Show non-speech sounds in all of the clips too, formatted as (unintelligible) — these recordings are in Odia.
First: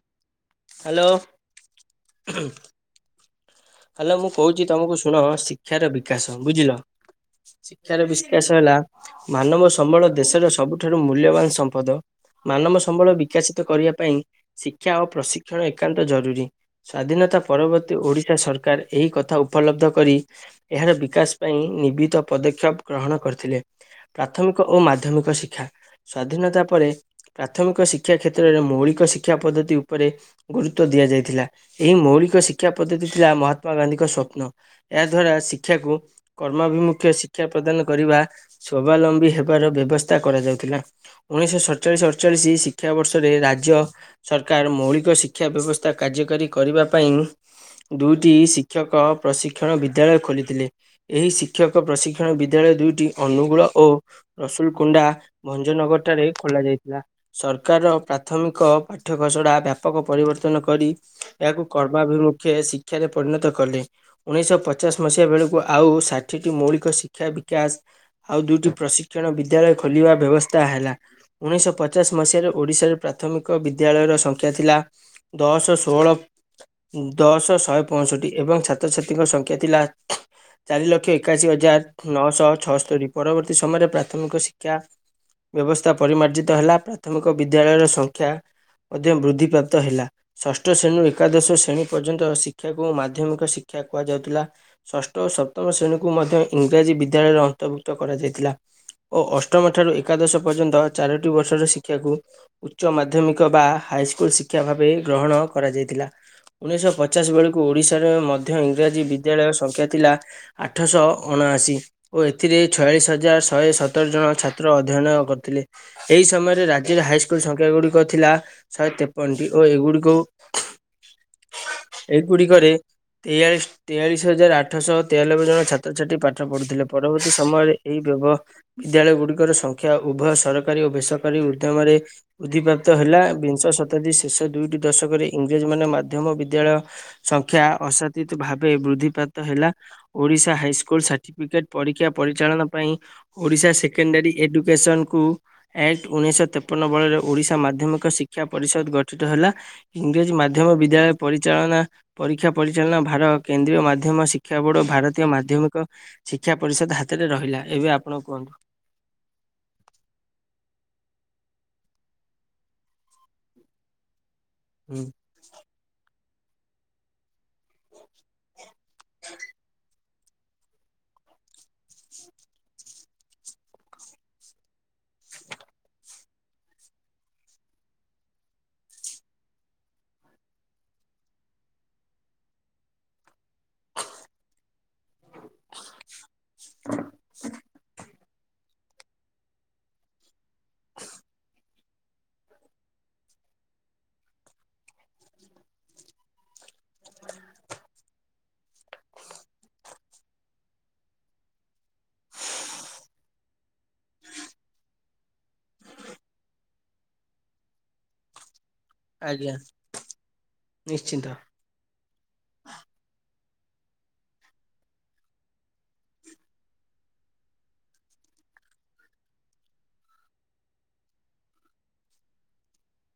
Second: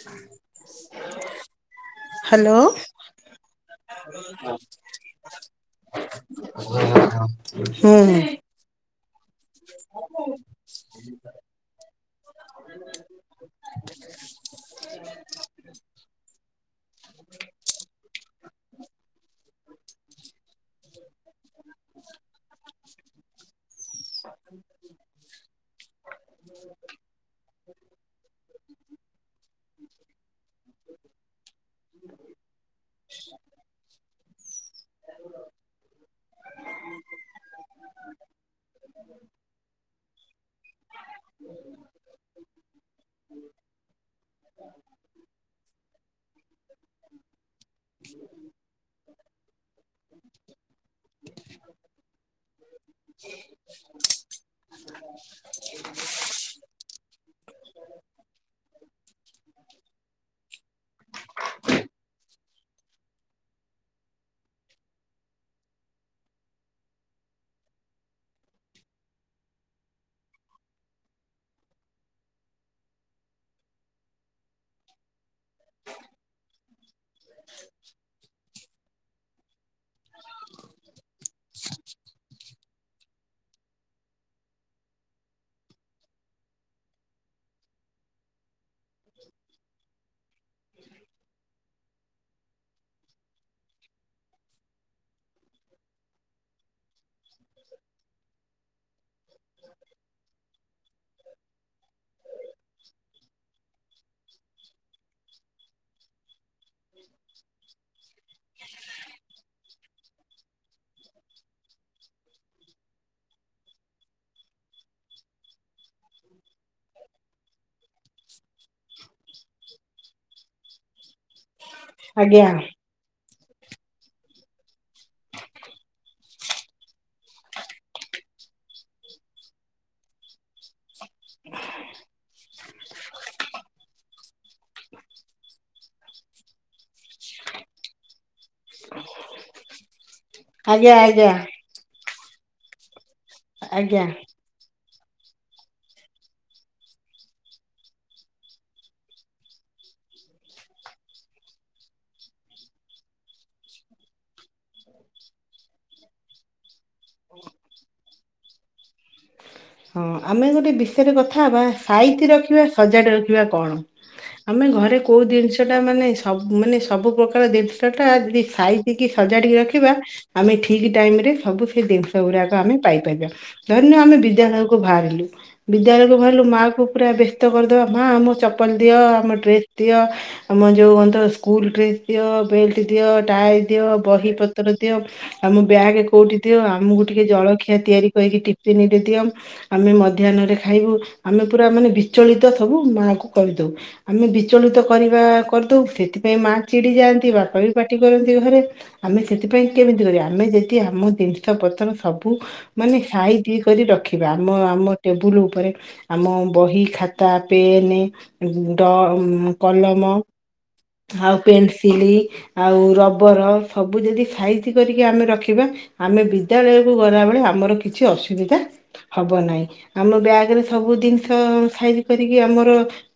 ହୁଁ (inaudible) ହ୍ୟାଲୋ। ହ୍ୟାଲୋ ମୁଁ କହୁଛି ତମକୁ ଶୁଣ ଶିକ୍ଷାର ବିକାଶ ବୁଝିଲ ହୁଁ ଶିକ୍ଷାର ବିକାଶ ହେଲା ମାନବ ସମ୍ବଳ ଦେଶର ସବୁଠାରୁ ମୂଲ୍ୟବାନ ସମ୍ପଦ। ମାନବ ସମ୍ବଳ ବିକାଶିତ କରିବା ପାଇଁ ଶିକ୍ଷା ଓ ପ୍ରଶିକ୍ଷଣ ଏକାନ୍ତ ଜରୁରୀ। ସ୍ଵାଧୀନତା ପରବର୍ତ୍ତୀ ଓଡ଼ିଶା ସରକାର ଏହି କଥା ଉପଲବ୍ଧ କରି ଏହାର ବିକାଶ ପାଇଁ ନିବିଦ ପଦକ୍ଷେପ ଗ୍ରହଣ କରିଥିଲେ। ପ୍ରାଥମିକ ଓ ମାଧ୍ୟମିକ ଶିକ୍ଷା। ସ୍ଵାଧୀନତା ପରେ ପ୍ରାଥମିକ ଶିକ୍ଷା କ୍ଷେତ୍ରରେ ମୌଳିକ ଶିକ୍ଷା ପଦ୍ଧତି ଉପରେ ଗୁରୁତ୍ୱ ଦିଆଯାଇଥିଲା ଏହି ମୌଳିକ ଶିକ୍ଷା ପଦ୍ଧତି ଥିଲା ମହାତ୍ମା ଗାନ୍ଧୀଙ୍କ ସ୍ଵପ୍ନ। ଏହା ଦ୍ଵାରା ଶିକ୍ଷାକୁ କର୍ମାଭିମୁଖ୍ୟ ଶିକ୍ଷା ପ୍ରଦାନ କରିବା ସ୍ଵାବଲମ୍ବୀ ହେବାର ବ୍ୟବସ୍ଥା କରାଯାଉଥିଲା। ଉଣେଇଶହ ସତଚାଳିଶ ଅଠଚାଳିଶ ଶିକ୍ଷାବର୍ଷରେ ରାଜ୍ୟ ସରକାର ମୌଳିକ ଶିକ୍ଷା ବ୍ୟବସ୍ଥା କାର୍ଯ୍ୟକାରୀ କରିବା ପାଇଁ ଦୁଇ ଟି ଶିକ୍ଷକ ପ୍ରଶିକ୍ଷଣ ବିଦ୍ୟାଳୟ ଖୋଲିଥିଲେ ଏହି ଶିକ୍ଷକ ପ୍ରଶିକ୍ଷଣ ବିଦ୍ୟାଳୟ ଦୁଇଟି ଟି ଅନୁଗୁଳ ଓ ରସୁଲ କୁଣ୍ଡା ଭଞ୍ଜନଗର ଠାରେ ଖୋଲା ଯାଇଥିଲା। ସରକାର ପ୍ରାଥମିକ ପାଠ୍ୟଘସଡ଼ା ବ୍ୟାପକ ପରିବର୍ତ୍ତନ କରି ଏହାକୁ କର୍ମାଭିମୁଖେ ଶିକ୍ଷାରେ ପରିଣତ କଲେ। ଉଣେଇଶଶହ ପଚାଶ ମସିହା ବେଳକୁ ଆଉ ଷାଠିଏଟି ମୌଳିକ ଶିକ୍ଷା ବିକାଶ ଆଉ ଦୁଇଟି ପ୍ରଶିକ୍ଷଣ ବିଦ୍ୟାଳୟ ଖୋଲିବା ବ୍ୟବସ୍ଥା ହେଲା। ଉଣେଇଶହ ପଚାଶ ମସିହାରେ ଓଡ଼ିଶାରେ ପ୍ରାଥମିକ ବିଦ୍ୟାଳୟର ସଂଖ୍ୟା ଥିଲା ଦଶ, ଷୋହଳ ଦଶ ଶହେ ପଅଷଠି ଏବଂ ଛାତ୍ରଛାତ୍ରୀଙ୍କ ସଂଖ୍ୟା ଥିଲା ଚାର ଲକ୍ଷ ଏକାଅଶୀ ହଜାର ନଅଶହ ଛଅସ୍ତରୀ ପରବର୍ତ୍ତୀ ସମୟରେ ପ୍ରାଥମିକ ଶିକ୍ଷା ବ୍ୟବସ୍ଥା ପରିମାର୍ଜିତ ହେଲା ପ୍ରାଥମିକ ବିଦ୍ୟାଳୟର ସଂଖ୍ୟା ମଧ୍ୟ ବୃଦ୍ଧିପାପ୍ତ ହେଲା। ଷଷ୍ଠ ଶ୍ରେଣୀରୁ ଏକାଦଶ ଶ୍ରେଣୀ ପର୍ଯ୍ୟନ୍ତ ଶି ଶିକ୍ଷାକୁ ମାଧ୍ୟମିକ ଶିକ୍ଷା କୁହାଯାଉଥିଲା। ଷଷ୍ଠ ଓ ସପ୍ତମ ଶ୍ରେଣୀକୁ ମଧ୍ୟ ଇଂରାଜୀ ବିଦ୍ୟାଳୟରେ ଅନ୍ତର୍ଭୁକ୍ତ କରାଯାଇଥିଲା। ଓ ଅଷ୍ଟମ ଠାରୁ ଏକାଦଶ ପର୍ଯ୍ୟନ୍ତ ଚାରୋଟି ବର୍ଷର ଶିକ୍ଷାକୁ ଉଚ୍ଚ ମାଧ୍ୟମିକ ବା ହାଇସ୍କୁଲ ଶିକ୍ଷା ଭାବେ ଗ୍ରହଣ କରାଯାଇଥିଲା। ଉଣେଇଶହ ପଚାଶ ବେଳକୁ ଓଡିଶାରେ ମଧ୍ୟ ଇଂରାଜୀ ବିଦ୍ୟାଳୟ ସଂଖ୍ୟା ଥିଲା ଆଠଶହ ଅଣାଅଶୀ। ଓ ଏଥିରେ ଛୟାଳିଶ ହଜାର ଶହେ ସତର ଜଣ ଛାତ୍ର ଅଧ୍ୟୟନ କରିଥିଲେ। ଏହି ସମୟରେ ରାଜ୍ୟର ହାଇସ୍କୁଲ ସଂଖ୍ୟା ଗୁଡିକ ଥିଲା ଶହେ ତେପନଟି ଓ ଏଗୁଡିକୁ ଆଜ୍ଞା ଏଇଗୁଡିକରେ ତେୟାଳିଶ ତେୟାଳିଶ ହଜାର ଆଠଶହ ତେୟାନବେ ଜଣ ଛାତ୍ରଛାତ୍ରୀ ପାଠ ପଢ଼ୁଥିଲେ ପରବର୍ତ୍ତୀ ସମୟରେ ଏହି ବ୍ୟବ ବିଦ୍ୟାଳୟ ଗୁଡିକର ସଂଖ୍ୟା ଉଭୟ ସରକାରୀ ଓ ବେସରକାରୀ ଉଦ୍ୟମରେ ବୁଦ୍ଧିପାପ୍ତ ହେଲା ବିଂଶ ଶତାବ୍ଦୀ ଶେଷ ଦୁଇଟି ଦଶକରେ ଇଂରେଜୀ ମାନେ ମାଧ୍ୟମ ବିଦ୍ୟାଳୟ ସଂଖ୍ୟା ଅସାତିିତ ଭାବେ ବୃଦ୍ଧିପାପ୍ତ ହେଲା ଓଡ଼ିଶା ଆଜ୍ଞା ହାଇସ୍କୁଲ ଆଜ୍ଞା ସାର୍ଟିଫିକେଟ୍ ପରୀକ୍ଷା ପରିଚାଳନା ପାଇଁ ଓଡ଼ିଶା ଆଜ୍ଞା ସେକେଣ୍ଡାରୀ ଏଡ଼ୁକେସନ୍କୁ ଆକ୍ଟ ଉଣେଇଶହ ତେପନ ବେଳରେ ଓଡ଼ିଶା ମାଧ୍ୟମିକ ଶିକ୍ଷା ପରିଷଦ ଗଠିତ ହେଲା। ଇଂରାଜୀ ମାଧ୍ୟମ ବିଦ୍ୟାଳୟ ପରିଚାଳନା ପରୀକ୍ଷା ପରିଚାଳନା ଭାର କେନ୍ଦ୍ରୀୟ ମାଧ୍ୟମ ଶିକ୍ଷା ବୋର୍ଡ ଭାରତୀୟ ମାଧ୍ୟମିକ ଶିକ୍ଷା ପରିଷଦ ହାତରେ ରହିଲା ଏବେ ଆପଣ କୁହନ୍ତୁ? ହଁ ଆମେ ଗୋଟେ ବିଷୟରେ କଥା ହବା ସାଇତି ରଖିବା ସଜାଡ଼ି ରଖିବା କଣ? ଆମେ ଘରେ ହୁଁ କୋଉ ଦିନିଷ ଷଟା ମାନେ ସବୁ ମାନେ ସବୁ ପ୍ରକାର ଜିନିଷଟା ଯଦି ସାଇତିକି ସଜାଡ଼ିକି ରଖିବା ଆମେ ଠିକ୍ ଟାଇମ ରେ ସବୁ ସେ ଜିନିଷ ଗୁଡ଼ାକ ଆମେ ପାଇପାରିବା ଧନ୍ୟ ଆମେ ବିଦ୍ୟାଳୟ କୁ ବାହାରିଲି ବିଦ୍ୟାଳୟକୁ ବାହାରିଲୁ ମାଆକୁ ପୁରା ବ୍ୟସ୍ତ କରିଦେବା ମାଆ ମୋ ଚପଲ ଦିଅ, ଆମ ଡ୍ରେସ୍ ଦିଅ ଆମର ଯୋଉ ଅତ ସ୍କୁଲ ଡ୍ରେସ୍ ଦିଅ, ବେଲ୍ଟ ଦିଅ, ଟାଏ ଦିଅ ବହି ପତ୍ର ଦିଅ, ଆମ ବ୍ୟାଗ କୋଉଠି ଦିଅ, ଆମକୁ ଟିକେ ଜଳଖିଆ ତିଆରି କରିକି ଟିଫିନ୍ ରେ ଦିଅ ଆମେ ମଧ୍ୟାହ୍ନରେ ଖାଇବୁ ଆମେ ପୁରା ମାନେ ବିଚଳିତ ସବୁ ମାଆ କୁ କହିଦଉ। ଆମେ ବିଚଳିତ କରିବା କରିଦଉ ସେଥିପାଇଁ ମା ଚିଡି ଯାଆନ୍ତି ବାପା ବି ପାଟି କରନ୍ତି ଘରେ। ଆମେ ସେଥିପାଇଁ କେମିତି କରିବା ଆମେ ଯଦି ଆମ ଜିନିଷ ପତର ସବୁ ମାନେ ସାଇତି କରି ରଖିବା। ମୋ ଆମ ଟେବୁଲ ଉପରେ ଆମ ବହି, ଖାତା, ପେନ୍ ଡ ଆଜ୍ଞା କଲମ ନିଶ୍ଚିନ୍ତ ଆଉ ପେନସିଲ ଆଉ ରବର ସବୁ ଯଦି ସାଇଜି କରିକି ଆମେ ରଖିବା। ଆମେ ବିଦ୍ୟାଳୟକୁ ଗଲାବେଳେ ଆମର କିଛି ଅସୁବିଧା ହବ ନାହିଁ ଆମ ବ୍ୟାଗରେ ସବୁ ଜିନିଷ ସାଇଜି କରିକି ଆମର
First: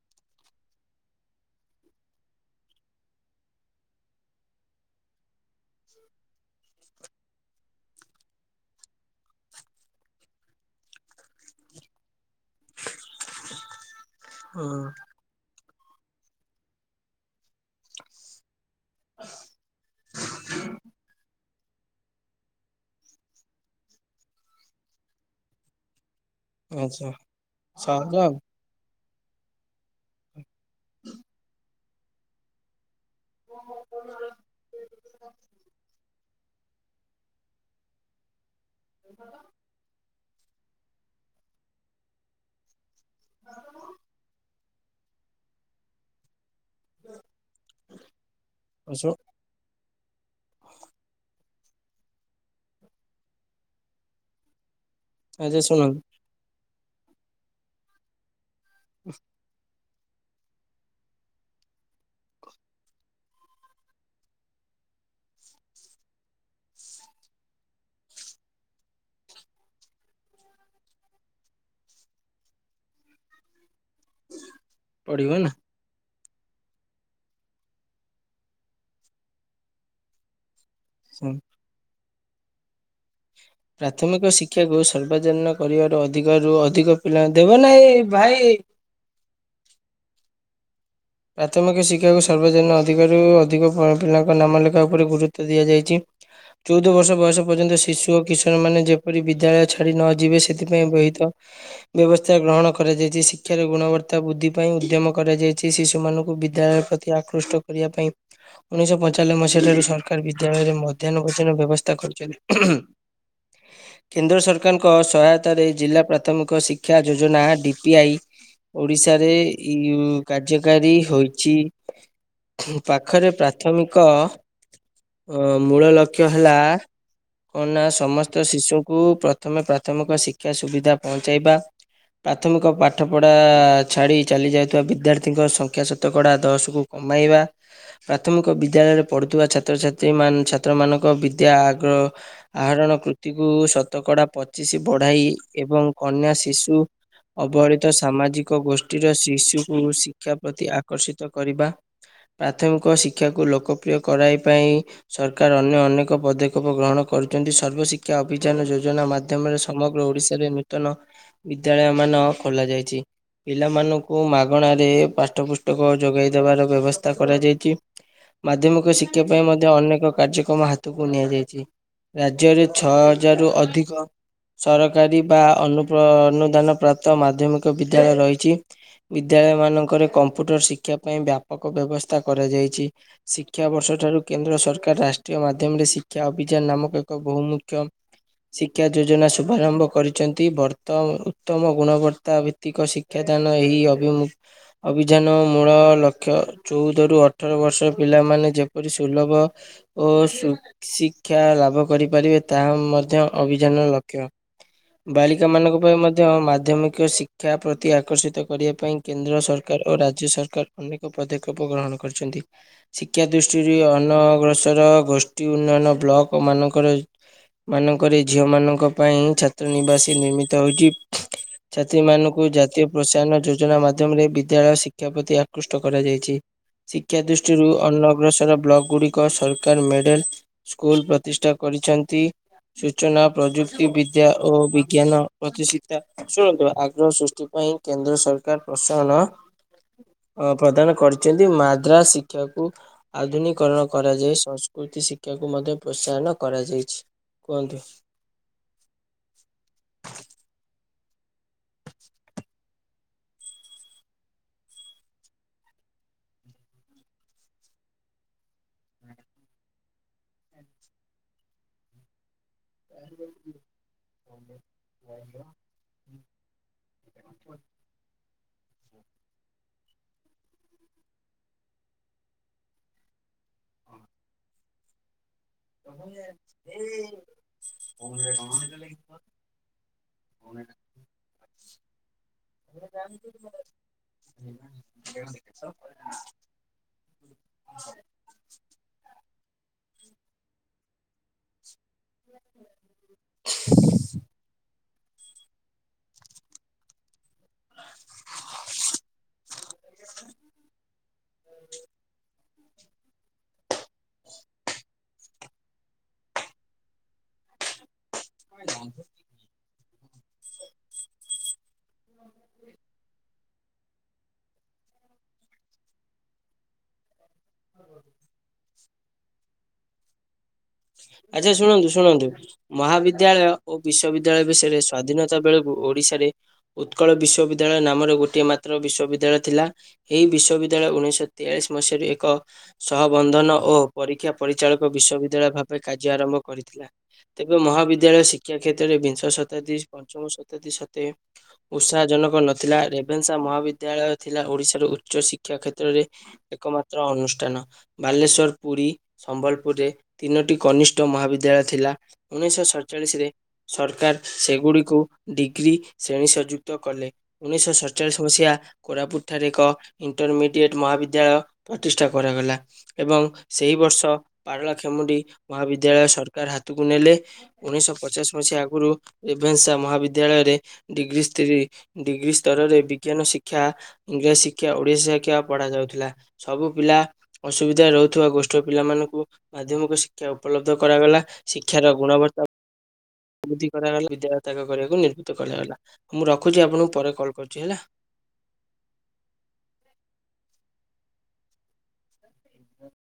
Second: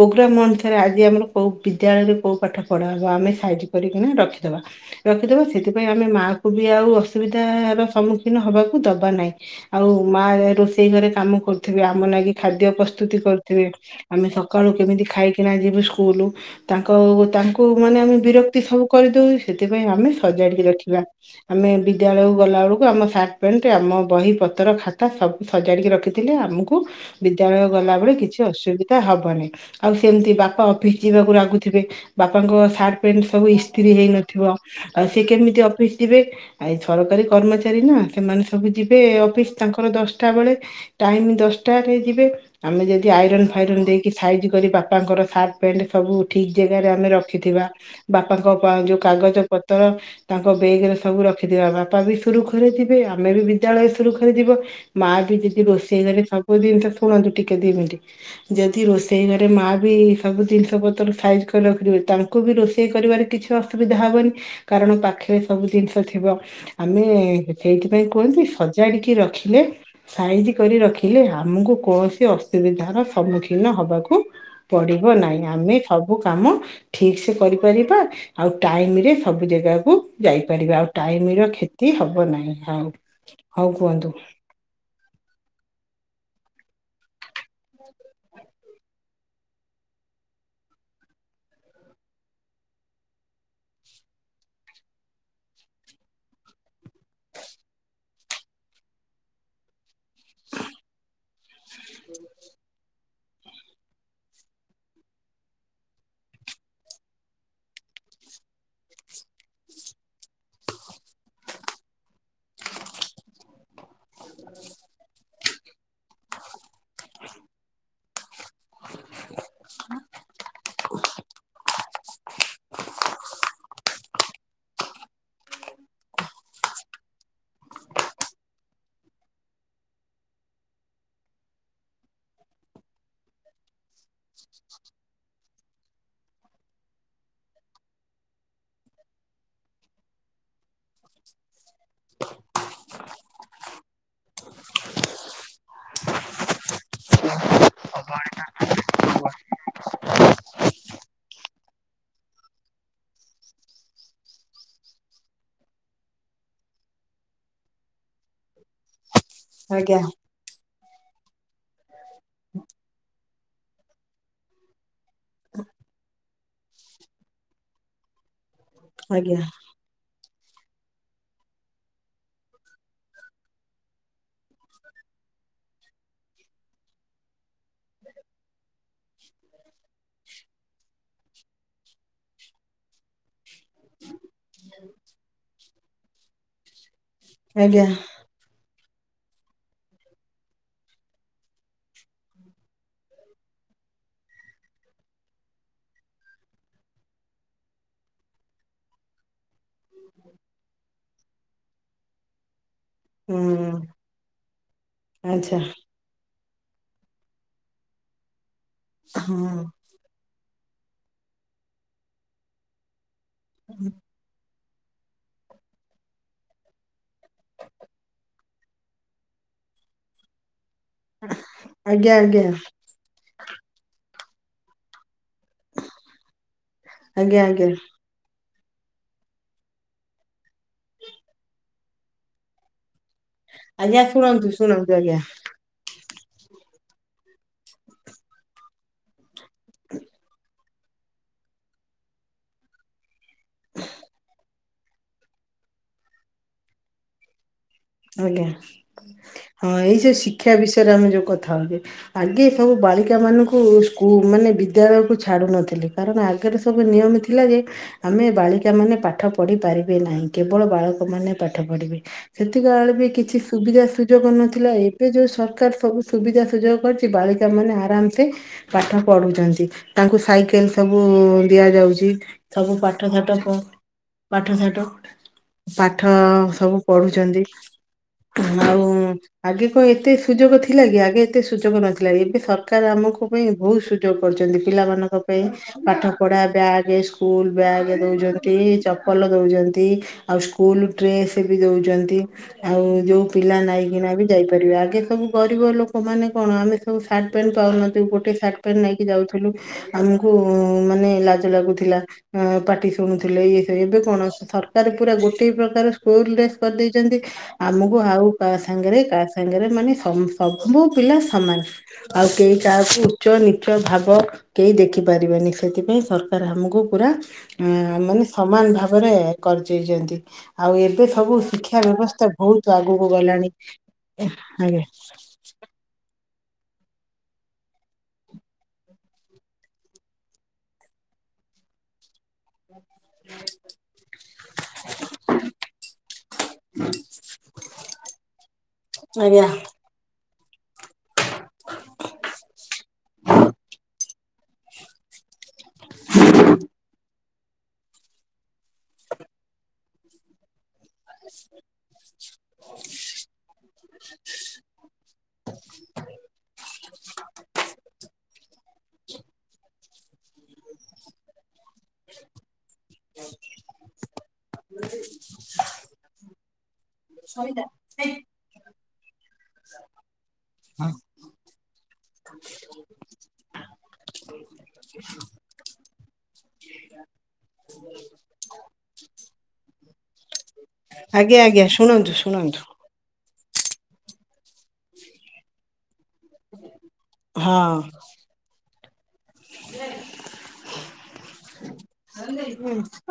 ପ୍ରୋଗ୍ରାମ ଅନୁସାରେ ଆଜି ଆମର କୋଉ ବିଦ୍ୟାଳୟରେ କୋଉ ପାଠ ପଢା ହବା ଆମେ ସାଇଜି କରିକିନା ରଖିଦବା। ରଖିଦବା ସେଥିପାଇଁ ଆମେ ମା କୁ ବି ଆଉ ଅସୁବିଧାର ସମ୍ମୁଖୀନ ହବାକୁ ଦବା ନାହିଁ। ଆଉ ମା ଏ ରୋ ରେଷେଇ ଘରେ କାମ କରୁଥିବେ। ଆମ ଲାଗି ଖାଦ୍ୟ ପ୍ରସ୍ତୁତି କରୁଥିବେ। ଆମେ ହୁଁ ସକାଳୁ କେମିତି ଖାଇ କିନା ଯିବୁ ସ୍କୁଲ। ତାଙ୍କ ତାଙ୍କୁ ମାନେ ଆମେ ବିରକ୍ତି ସବୁ କରିଦଉ ସେଥିପାଇଁ ଆମେ ସଜାଡିକି ରଖିବା। ଆମେ ବିଦ୍ୟାଳୟକୁ ଗଲା ବେଳକୁ ଆମ ସାର୍ଟ ପେଣ୍ଟ ଆମ ବହି ପତର ଖାତା ସବୁ ସଜାଡିକି ରଖିଥିଲେ ଆମକୁ ଆଚ୍ଛା ବିଦ୍ୟାଳୟ ସହଜ ଗଲାବେଳେ ଆଉ କିଛି ଅସୁବି ଧା ହବନି ଆଉ ସେମିତି ବାପା ଅଫିସ୍ ଯିବାକୁ ରାଗୁଥିବେ ବାପାଙ୍କ ସାର୍ଟ ପେଣ୍ଟ ସବୁ ଇସ୍ତ୍ରୀ ହେଇ ନଥିବ ଆଉ ସେ କେମିତି ଅଫିସ ଯିବେ। ଆ ଏଇ ଛରକାରୀ କର୍ମଚାରୀ ନା ସେମାନେ ସବୁ ଯିବେ ଅଫିସ ତାଙ୍କର ଦଶ ଟା ବେଳେ ଟାଇମ୍ ଦଶଟାରେ ଯିବେ। ଆମେ ଯଦି ଆଇରନ୍ ଫାଇରନ୍ ଦେଇକି ସାଇଜି କରିବା ବାପାଙ୍କର ସାର୍ଟ ପେଣ୍ଟ ସବୁ ଠିକ୍ ଜାଗାରେ ଆମେ ରଖିଥିବା ବାପାଙ୍କ ପା ଯୋଉ କାଗଜ ପ ତର ତାଙ୍କ ବେଗରେ ସବୁ ରଖିଥିବା ବାପା ବି ସୁରୁଖୁରୁରେ ଯିବେ ଆମେ ବି ବିଦ୍ୟାଳୟ ସୁରୁଖୁରେ ଯିବ। ମା ବି ଆଚ୍ଛା ଯଦି ଶୁଣନ୍ତୁ ରୋଷେଇ ଘରେ ସବୁ ଜିନଷ ଥୁଅନ୍ତି ଟିକେ ଦି ମିନିଟ୍ ଯଦି ରୋଷେଇ ଘ ରେ ମାଆ ବି ସବୁ ଜିନିଷ ପତର ସାଇଜି କରି ରଖିିଥିବେ ତାଙ୍କୁ ବି ରୋଷେଇ କରିବାରେ କିଛି ଅସୁବିଧା ହବନି। କାରଣ ପାଖରେ ସବୁ ଜିନିଷ ଥିବ। ଆମେ ହେ ସେଇଥିପାଇଁ କୁହନ୍ତି ସଜାଡିକି ରଖିଲେ ସାଇଜି କରି ରଖିଲେ ଆମକୁ କୌଣସି ଅସୁବିଧାର ସମ୍ମୁଖୀନ ହବାକୁ ଉଁ ପଡିବ ପଢିବ ନାହିଁ ନା ଆମେ ସବୁ କାମ ଠିକ୍ ସେ କରିପାରିବା ଆଉ ଟାଇମରେ ସବୁ ଜାଗାକୁ ଯାଇପାରିବା ଆଉ। ଶୁଣ ଟାଇମିର କ୍ଷତି ହବ ନାହିଁ ଆଉ। ହଉ କୁହନ୍ତୁ। ପ୍ରାଥମିକ ଶିକ୍ଷାକୁ ସର୍ବଜନୀନ କରିବାର ଅଧିକରୁ ଅଧିକ ପିଲା ଦେବା ନାହିଁ ଭାଇ ପ୍ରାଥମିକ ଶିକ୍ଷାକୁ ସର୍ବଜନୀନ ଅଧିକରୁ ଅଧିକ ଫର୍ମ ପିଲାଙ୍କ ନାମ ଲେଖା ଉପରେ ଗୁରୁତ୍ୱ ଦିଆଯାଇଚି। ଚଉଦ ବର୍ଷ ବୟସ ପର୍ଯ୍ୟନ୍ତ ଶିଶୁ ଓ କିଶୋର ମାନେ ଯେପରି ବିଦ୍ୟାଳୟ ଛାଡି ନ ଯିବେ ସେଥିପାଇଁ ବ୍ୟହିତ ବ୍ୟବସ୍ଥା ଗ୍ରହଣ କରାଯାଇଚି। ଶିକ୍ଷାର ଗୁଣବତ୍ତା ବୃଦ୍ଧି ପାଇଁ ଉଦ୍ୟମ କରାଯାଇଚି। ଶି ଷୁ ମାନଙ୍କୁ ବିଦ୍ୟାଳୟ ପ୍ରତି ଆକୃଷ୍ଟ କରିବା ପାଇଁ ଉଣେଇଶହ ପଞ୍ଚାଲବେ ମସିହା ଠାରୁ ସରକାର ବିଦ୍ୟାଳୟରେ ମଧ୍ୟାହ୍ନ ଭୋଜନ ବ୍ୟବସ୍ଥା କରିଚନ୍ତି। (unintelligible) କେନ୍ଦ୍ର ସରକାରଙ୍କ ସହାୟତାରେ ଜିଲ୍ଲା ପ୍ରାଥମିକ ଶିକ୍ଷା ଯୋଜନା ଡି ପି ଆଇ ଓଡିଶାରେ ଇ ଉ କାର୍ଯ୍ୟ କାରି ହୋଇଚି ପାଖରେ ପ୍ରାଥମିକ ଅ ମୂଳ ଲକ୍ଷ୍ୟ ହେଲା। କଣ ନା ସମସ୍ତ ଶିଶୁକୁ ପ୍ରଥମେ ପ୍ରାଥମିକ ଶିକ୍ଷା ସୁବିଧା ପହଞ୍ଚାଇବା। ପ୍ରାଥମିକ ପାଠପଢା ଛାଡି ଚାଲି ଯାଉଥିବା ବିଦ୍ୟା (unintelligible) ସଂଖ୍ୟା ଶତକଡ଼ା ଦଶକୁ କମାଇବା ପ୍ରାଥମିକ ବିଦ୍ୟାଳୟରେ ପଢୁଥିବା ଛାତ୍ରଛାତ୍ରୀ ମାନ୍ ଛାତ୍ରମାନଙ୍କ ବିଦ୍ୟା ଆଗ୍ରହ ଆହରଣ କୃତିକୁ ଶତକଡ଼ା ପଚିଶି ବଢାଇ ଏବଂ କନ୍ୟା ଶିଶୁ ଅବହଳିତ ସାମାଜିକ ଗୋଷ୍ଠୀର ଶିଶୁକୁ ଶିକ୍ଷା ପ୍ରତି ଆକର୍ଷିତ କରିବା। ପ୍ରାଥମିକ ଶିକ୍ଷାକୁ ଲୋକପ୍ରିୟ କରାଇବା ପାଇଁ ସରକାର ଅନ୍ୟ ଅନେକ ପଦକ୍ଷେପ ଗ୍ରହଣ କରୁଛନ୍ତି ସର୍ବଶିକ୍ଷା ଅଭିଯାନ ଯୋଜନା ମା ମାଧ୍ୟମରେ ଆଜ୍ଞା ସମଗ୍ର ଓଡିଶାରେ ନୂତନ ବିଦ୍ୟାଳୟ ମାନ ଖୋଲା ଯାଇଛି। ପିଲାମାନଙ୍କୁ ମାଗଣା ରେ ପାଠ୍ୟ ପୁସ୍ତକ ଯୋଗାଇ ଦେବାର ବ୍ୟବସ୍ଥା କରାଯାଇଛି। ମାଧ୍ୟମିକ ଶିକ୍ଷା ଆଜ୍ଞା ପାଇଁ ମଧ୍ୟ ଅନେକ କାର୍ଯ୍ୟକ୍ରମ ହାତକୁ ନିଆଯାଇଛି ରାଜ୍ୟରେ ଛଅ ହଜାରରୁୁ ଅଧିକ ସରକାରୀ ବା ଅନୁପ୍ର ଅନୁଦାନ ପ୍ରାପ୍ ତ ମାଧ୍ୟମିକ ବିଦ୍ୟାଳୟ ରହିଛି ବିଦ୍ୟାଳୟ ମାନଙ୍କରେ କମ୍ପ୍ୟୁଟର ଶିକ୍ଷା ପାଇଁ ବ୍ୟାପକ ବ୍ୟବସ୍ଥା କରାଯାଇଛି, ଶିକ୍ଷାାବର୍ଷ ଠାରୁ କେନ୍ଦ୍ର ସରକାର ରାଷ୍ଟ୍ରୀୟ ମା ମାଧ୍ୟମରେ ଶିକ୍ଷା ଅଭିଯାନ ନାମକ ଏକ ବହୁମୁଖ୍ୟ ଆଜ୍ଞା ଶିକ୍ଷା ଯୋଜନା ଶୁଭାରମ୍ଭ କରିଛନ୍ତି ବର୍ତ୍ତ ଉତ୍ତମ ଗୁଣବତ୍ତା ଭି ଭୌତିକ ଶିକ୍ଷାଦାନ ଏହି ଅଭିମୁ ଅଭିଯାନ ମୂଳ ଲକ୍ଷ ଚଉଦ ରୁ ଅଠର ବର୍ଷ ପିଲାମାନେ ଯେପରି ସୁଲଭ ଓ ସୁ ଶିକ୍ଷା ଲାଭ କରିପାରିବେ ତାହା ମ ମଧ୍ୟ ହୁଁ ଅଭିଯାନ ଲକ୍ଷ୍ୟ ବାଳିକା ଆଚ୍ଛା ମାନଙ୍କ ପାଇଁ ମଧ୍ୟ ମଧ୍ୟ ମାଧ୍ୟମିକ ଶିକ୍ଷା ପ୍ରତି ଆକର୍ଷିତ କରିବା ପାଇଁ କେନ୍ଦ୍ର ହଁ ସରକାର ଓ ରାଜ୍ୟ ସରକାର ଅନେକ ପଦକ୍ଷେପ ଗ୍ରହଣ କରିଛନ୍ତି। ଶିକ୍ଷା ଦୃଷ୍ଟିରୁ ଅନଗ୍ରସର ଗୋଷ୍ଠୀ ଉନ୍ନୟନ ବ୍ଲକ ମାନଙ୍କର ମାନଙ୍କରେ ଝିଅ ମାନଙ୍କ ପାଇଁ ଛାତ୍ର ନିବାସୀ ନିର୍ମିତ ହୋଇଛି। ଆଜ୍ଞା ଆଜ୍ଞା ଛାତ୍ରୀମାନଙ୍କୁ ଜାତୀୟ ପ୍ରୋତ୍ସାହନ ଯୋଜନା ମାଧ୍ୟମରେ ବିଦ୍ୟାଳୟ ଶିକ୍ଷା ପ୍ରତି ଆ କୃଷ୍ଟ କରାଯାଇଛି ଶିକ୍ଷା ଆଜ୍ଞା ଆଜ୍ଞା ଦୃଷ୍ଟିରୁ ଅନ ଅଗ୍ରସର ବ୍ଲକ ଗୁଡ଼ି କ ସରକାର ମେଡେଲ ସ୍କୁଲ ପ୍ରତିଷ୍ଠା କରିଛନ୍ତି ସୂଚନା ପ୍ରଯୁକ୍ତି ଆଜ୍ଞା ବିଦ୍ୟା ଶୁଣନ୍ତୁ ଓ ଶୁଣନ୍ତୁ ଆଜ୍ଞା ବିଜ୍ଞାନ ପ୍ରତିଷ୍ଠା ଶୁଣନ୍ତୁ ଆଗ୍ରହ ସୃଷ୍ଟି ପାଇଁ କେନ୍ଦ୍ର ସରକାର ପ୍ରୋତ୍ସାହନ ଅ ପ୍ରଦାନ କରିଛନ୍ତି ମାଦ୍ରା ଶିକ୍ଷାକୁ ଆଧୁନିକରଣ କରାଯାଏ ସଂସ୍କୃତି ଶିକ୍ଷ ଶିକ୍ଷାକୁ ମଧ୍ୟ ପ୍ରୋତ୍ସାହନ କରାଯାଇଛି କୁହନ୍ତୁ? ଆଜ୍ଞା ହଁ ଏଇ ଯୋଉ ଶିକ୍ଷା ବିଷୟରେ ଆମେ ଯୋଉ କଥା ହଉଛେ। ଆଗେ ସବୁ ବାଳିକା ମାନଙ୍କୁ ସ୍କୁଲ ମାନେ ବିଦ୍ୟାଳୟକୁ ଛାଡୁ ନଥିଲି କାରଣ ଆଗରେ ସବୁ ନିୟମ ଥିଲା ଯେ ଆମେ ବାଳିକା ମାନେ ପାଠ ପଢି ପାରିବେ ନାହିଁ କେବଳ ବାଳକ ମାନେ ପାଠ ପଢିବେ ସେତିକାବେଳେ ବି କିଛି ସୁବିଧା ସୁଯୋଗ ନଥିଲା ଏବେ ଯୋଉ ସରକାର ସବୁ ସୁବିଧା ସୁଯୋଗ କରିଛି ବାଳିକା ମାନେ ଆରାମସେ ପାଠ ପଢୁଛନ୍ତି ତାଙ୍କୁ ସାଇକେଲ୍ ସବୁ ଦିଆଯାଉଛି। ସବୁ ପାଠ ଶାଠ କ ପାଠ ଶାଠ ପାଠ ସବୁ ପଢୁଛନ୍ତି। ଆଉ ଆଗେ କଣ ଏତେ ସୁଯୋଗ ଥିଲା ଆଗେ ଏତେ ସୁଯୋଗ ନଥିଲା ଏବେ ସ ସରକାର ଆମକୁ ବି ବହୁତ୍ ସୁଯୋଗ କରିଛନ୍ତି ପିଲାମାନଙ୍କ ପାଇଁ ପାଠ ପଢା ବ୍ୟାଗ୍ ସ୍କୁଲ ବ୍ୟାଗ୍ ଦଉଛନ୍ତି ଚପଲ ଦଉଛନ୍ତି। ଆଉ ସ୍କୁଲ ଡ୍ରେସ ବି ଦଉଛନ୍ତି। ଆଉ ଯୋଉ ପିଲା ନାଇଁ କିିନା ବି ଯାଇପାରିବେ ଆଗେ ସବୁ ଗରିବ ଲୋକ ତମ ମାନେ କଣ? ଆମେ ସବୁ ସାର୍ଟ ପ୍ୟାଣ୍ଟ ପାଉନଥିଲୁ। ଗୋଟେ ସାର୍ଟ ପ୍ୟାଣ୍ଟ ନେଇକି ଯାଉଥିଲୁ। ଆମକୁ ମାନେ ଲାଜ ଲାଗୁଥିଲା। ପାଟି ଶୁଣୁଥିଲେ ଇଏ ଏବେ କଣ ସରକାର ପୁରା ଗୋଟେ ପ୍ରକାର ସ୍କୁଲ ଡ୍ରେସ୍ କରିଦେଇଛନ୍ତି ଆମକୁ ଆଉ କା ସାଙ୍ଗରେ କା ସାଙ୍ଗରେ ମାନେ ସବୁ ପିଲା ସମାନ। ଆଉ କେହି କାହାକୁ ଉଚ୍ଚ ନି ଉଚ ଭାବ କେହି ଦେଖି ପାରିବେନି। ସେଥିପାଇଁ ସରକାର ଆମକୁ ପୁରା ଆ ମାନେ ସମାନ ଭାବରେ କରିଚେଇଛନ୍ତି। ଆଉ ଏବେ ସବୁ ଆଚ୍ଛା ଶିକ୍ଷା ଶୁଣନ୍ତୁ ବ୍ୟବସ୍ଥା ଶୁଣନ୍ତୁ ବହୁତ ଆଗକୁ ମହାବିଦ୍ୟାଳୟ ଗଲାଣି ଓ ବିଶ୍ବବିଦ୍ୟାଳୟ ବିଷୟରେ ଆଜ୍ଞା ସ୍ଵାଧୀନତା ବେଳକୁ ଓଡିଶାରେ ଉତ୍କଳ ବିଶ୍ୱବିଦ୍ୟାଳୟ ନାମରେ ଗୋଟିଏ ମାତ୍ର ବିଶ୍ୱବିଦ୍ୟାଳୟ ଥିଲା। ଏଇ ବିଶ୍ୱବିଦ୍ୟାଳୟ ଉଣେଇଶହ ତେୟାଳିଶ ମସିହାରୁ ଏକ ସହ ବନ୍ଧନ ଓ ପରୀକ୍ଷା ପରିଚାଳକ ବିଶ୍ୱବିଦ୍ୟାଳୟ ଭା କାର୍ଯ୍ୟ ଆରମ୍ଭ କରିଥିଲା। ତେବେ ମହାବିଦ୍ୟାଳୟ ଶିକ୍ଷା କ୍ଷେତ୍ରରେ ବିଂଶ ଆଜ୍ଞା ଶତାବ୍ଦୀ ପଞ୍ଚମ ତ ସତେ ଉତ୍ସାଜନକ ନଥିଲା। ରେବେନ୍ସା ମହାବିଦ୍ୟାଳୟ ଥିଲା ଓଡିଶାରୁ ଉଚ୍ଚ ଶି ଶିକ୍ଷା କ୍ଷେତ୍ରରେ ଏକମାତ୍ର ଅନୁଷ୍ଠାନ। ବାଲେଶ୍ଵର, ପୁରୀ, ସମ୍ବଲପୁରରେ ତିନୋଟି କନିଷ୍ଠ ମହାବିଦ୍ୟାଳୟ ଥିଲା। ଉଣେଇଶହ ସତଚାଳିଶରେ ସରକାର ସେଗୁଡ଼ିକୁ ଡିଗ୍ରୀ ଶ୍ରେଣୀ ସଂଯୁକ୍ତ କଲେ। ଉଣେଇଶହ ସତଚାଳିଶ ମସିହା କୋରାପୁଟ ଠାରେ ଏକ ଇଣ୍ଟରମିଡିଏଟ ମହାବିଦ୍ୟାଳୟ ପ୍ରତିଷ୍ଠା କରାଗଲା ଏବଂ ସେହି ବର୍ଷ ପାରଳାଖେମୁଣ୍ଡି ମହାବିଦ୍ୟାଳୟ ସରକାର ହାତକୁ ନେଲେ। ଉଣେଇଶହ ପଚାଶ ମସିହା ଆଗରୁ ରେଭେନ୍ସା ମହାବିଦ୍ୟାଳୟ ରେ ଡିଗ୍ରୀ ସ୍ତ୍ରୀ ଡିଗ୍ରୀ ସ୍ତରରେ ବିଜ୍ଞାନ ଶିକ୍ଷା ଶିକ୍ଷା, ଓଡିଶା ଶିକ୍ଷା ପଢାଯାଉଥିଲା। ସବୁ ପିଲା ଅସୁବିଧା ରହୁଥିବା ଗୋଷ୍ଠୀ ଛ ପିଲାମାନଙ୍କୁ ମାଧ୍ୟମିକ ଶିକ୍ଷା ଉପଲବ୍ଧ କରାଗଲା। ଆଜ୍ଞା ଆଜ୍ଞା ଶିକ୍ଷାର ଶୁଣନ୍ତୁ ଗୁଣବତ୍ତା ଶୁଣନ୍ତୁ ବୃଦ୍ଧି କରାଗଲା। ବିଦ୍ୟାଳୟ ତ୍ୟାଗ କରିବାକୁ ନିର୍ଭୃତ କରାଗଲା। ମୁଁ ରଖୁଛି ଆପଣଙ୍କୁ ପରେ କଲ୍ କରୁଛି ହେଲା। ହୁଁ!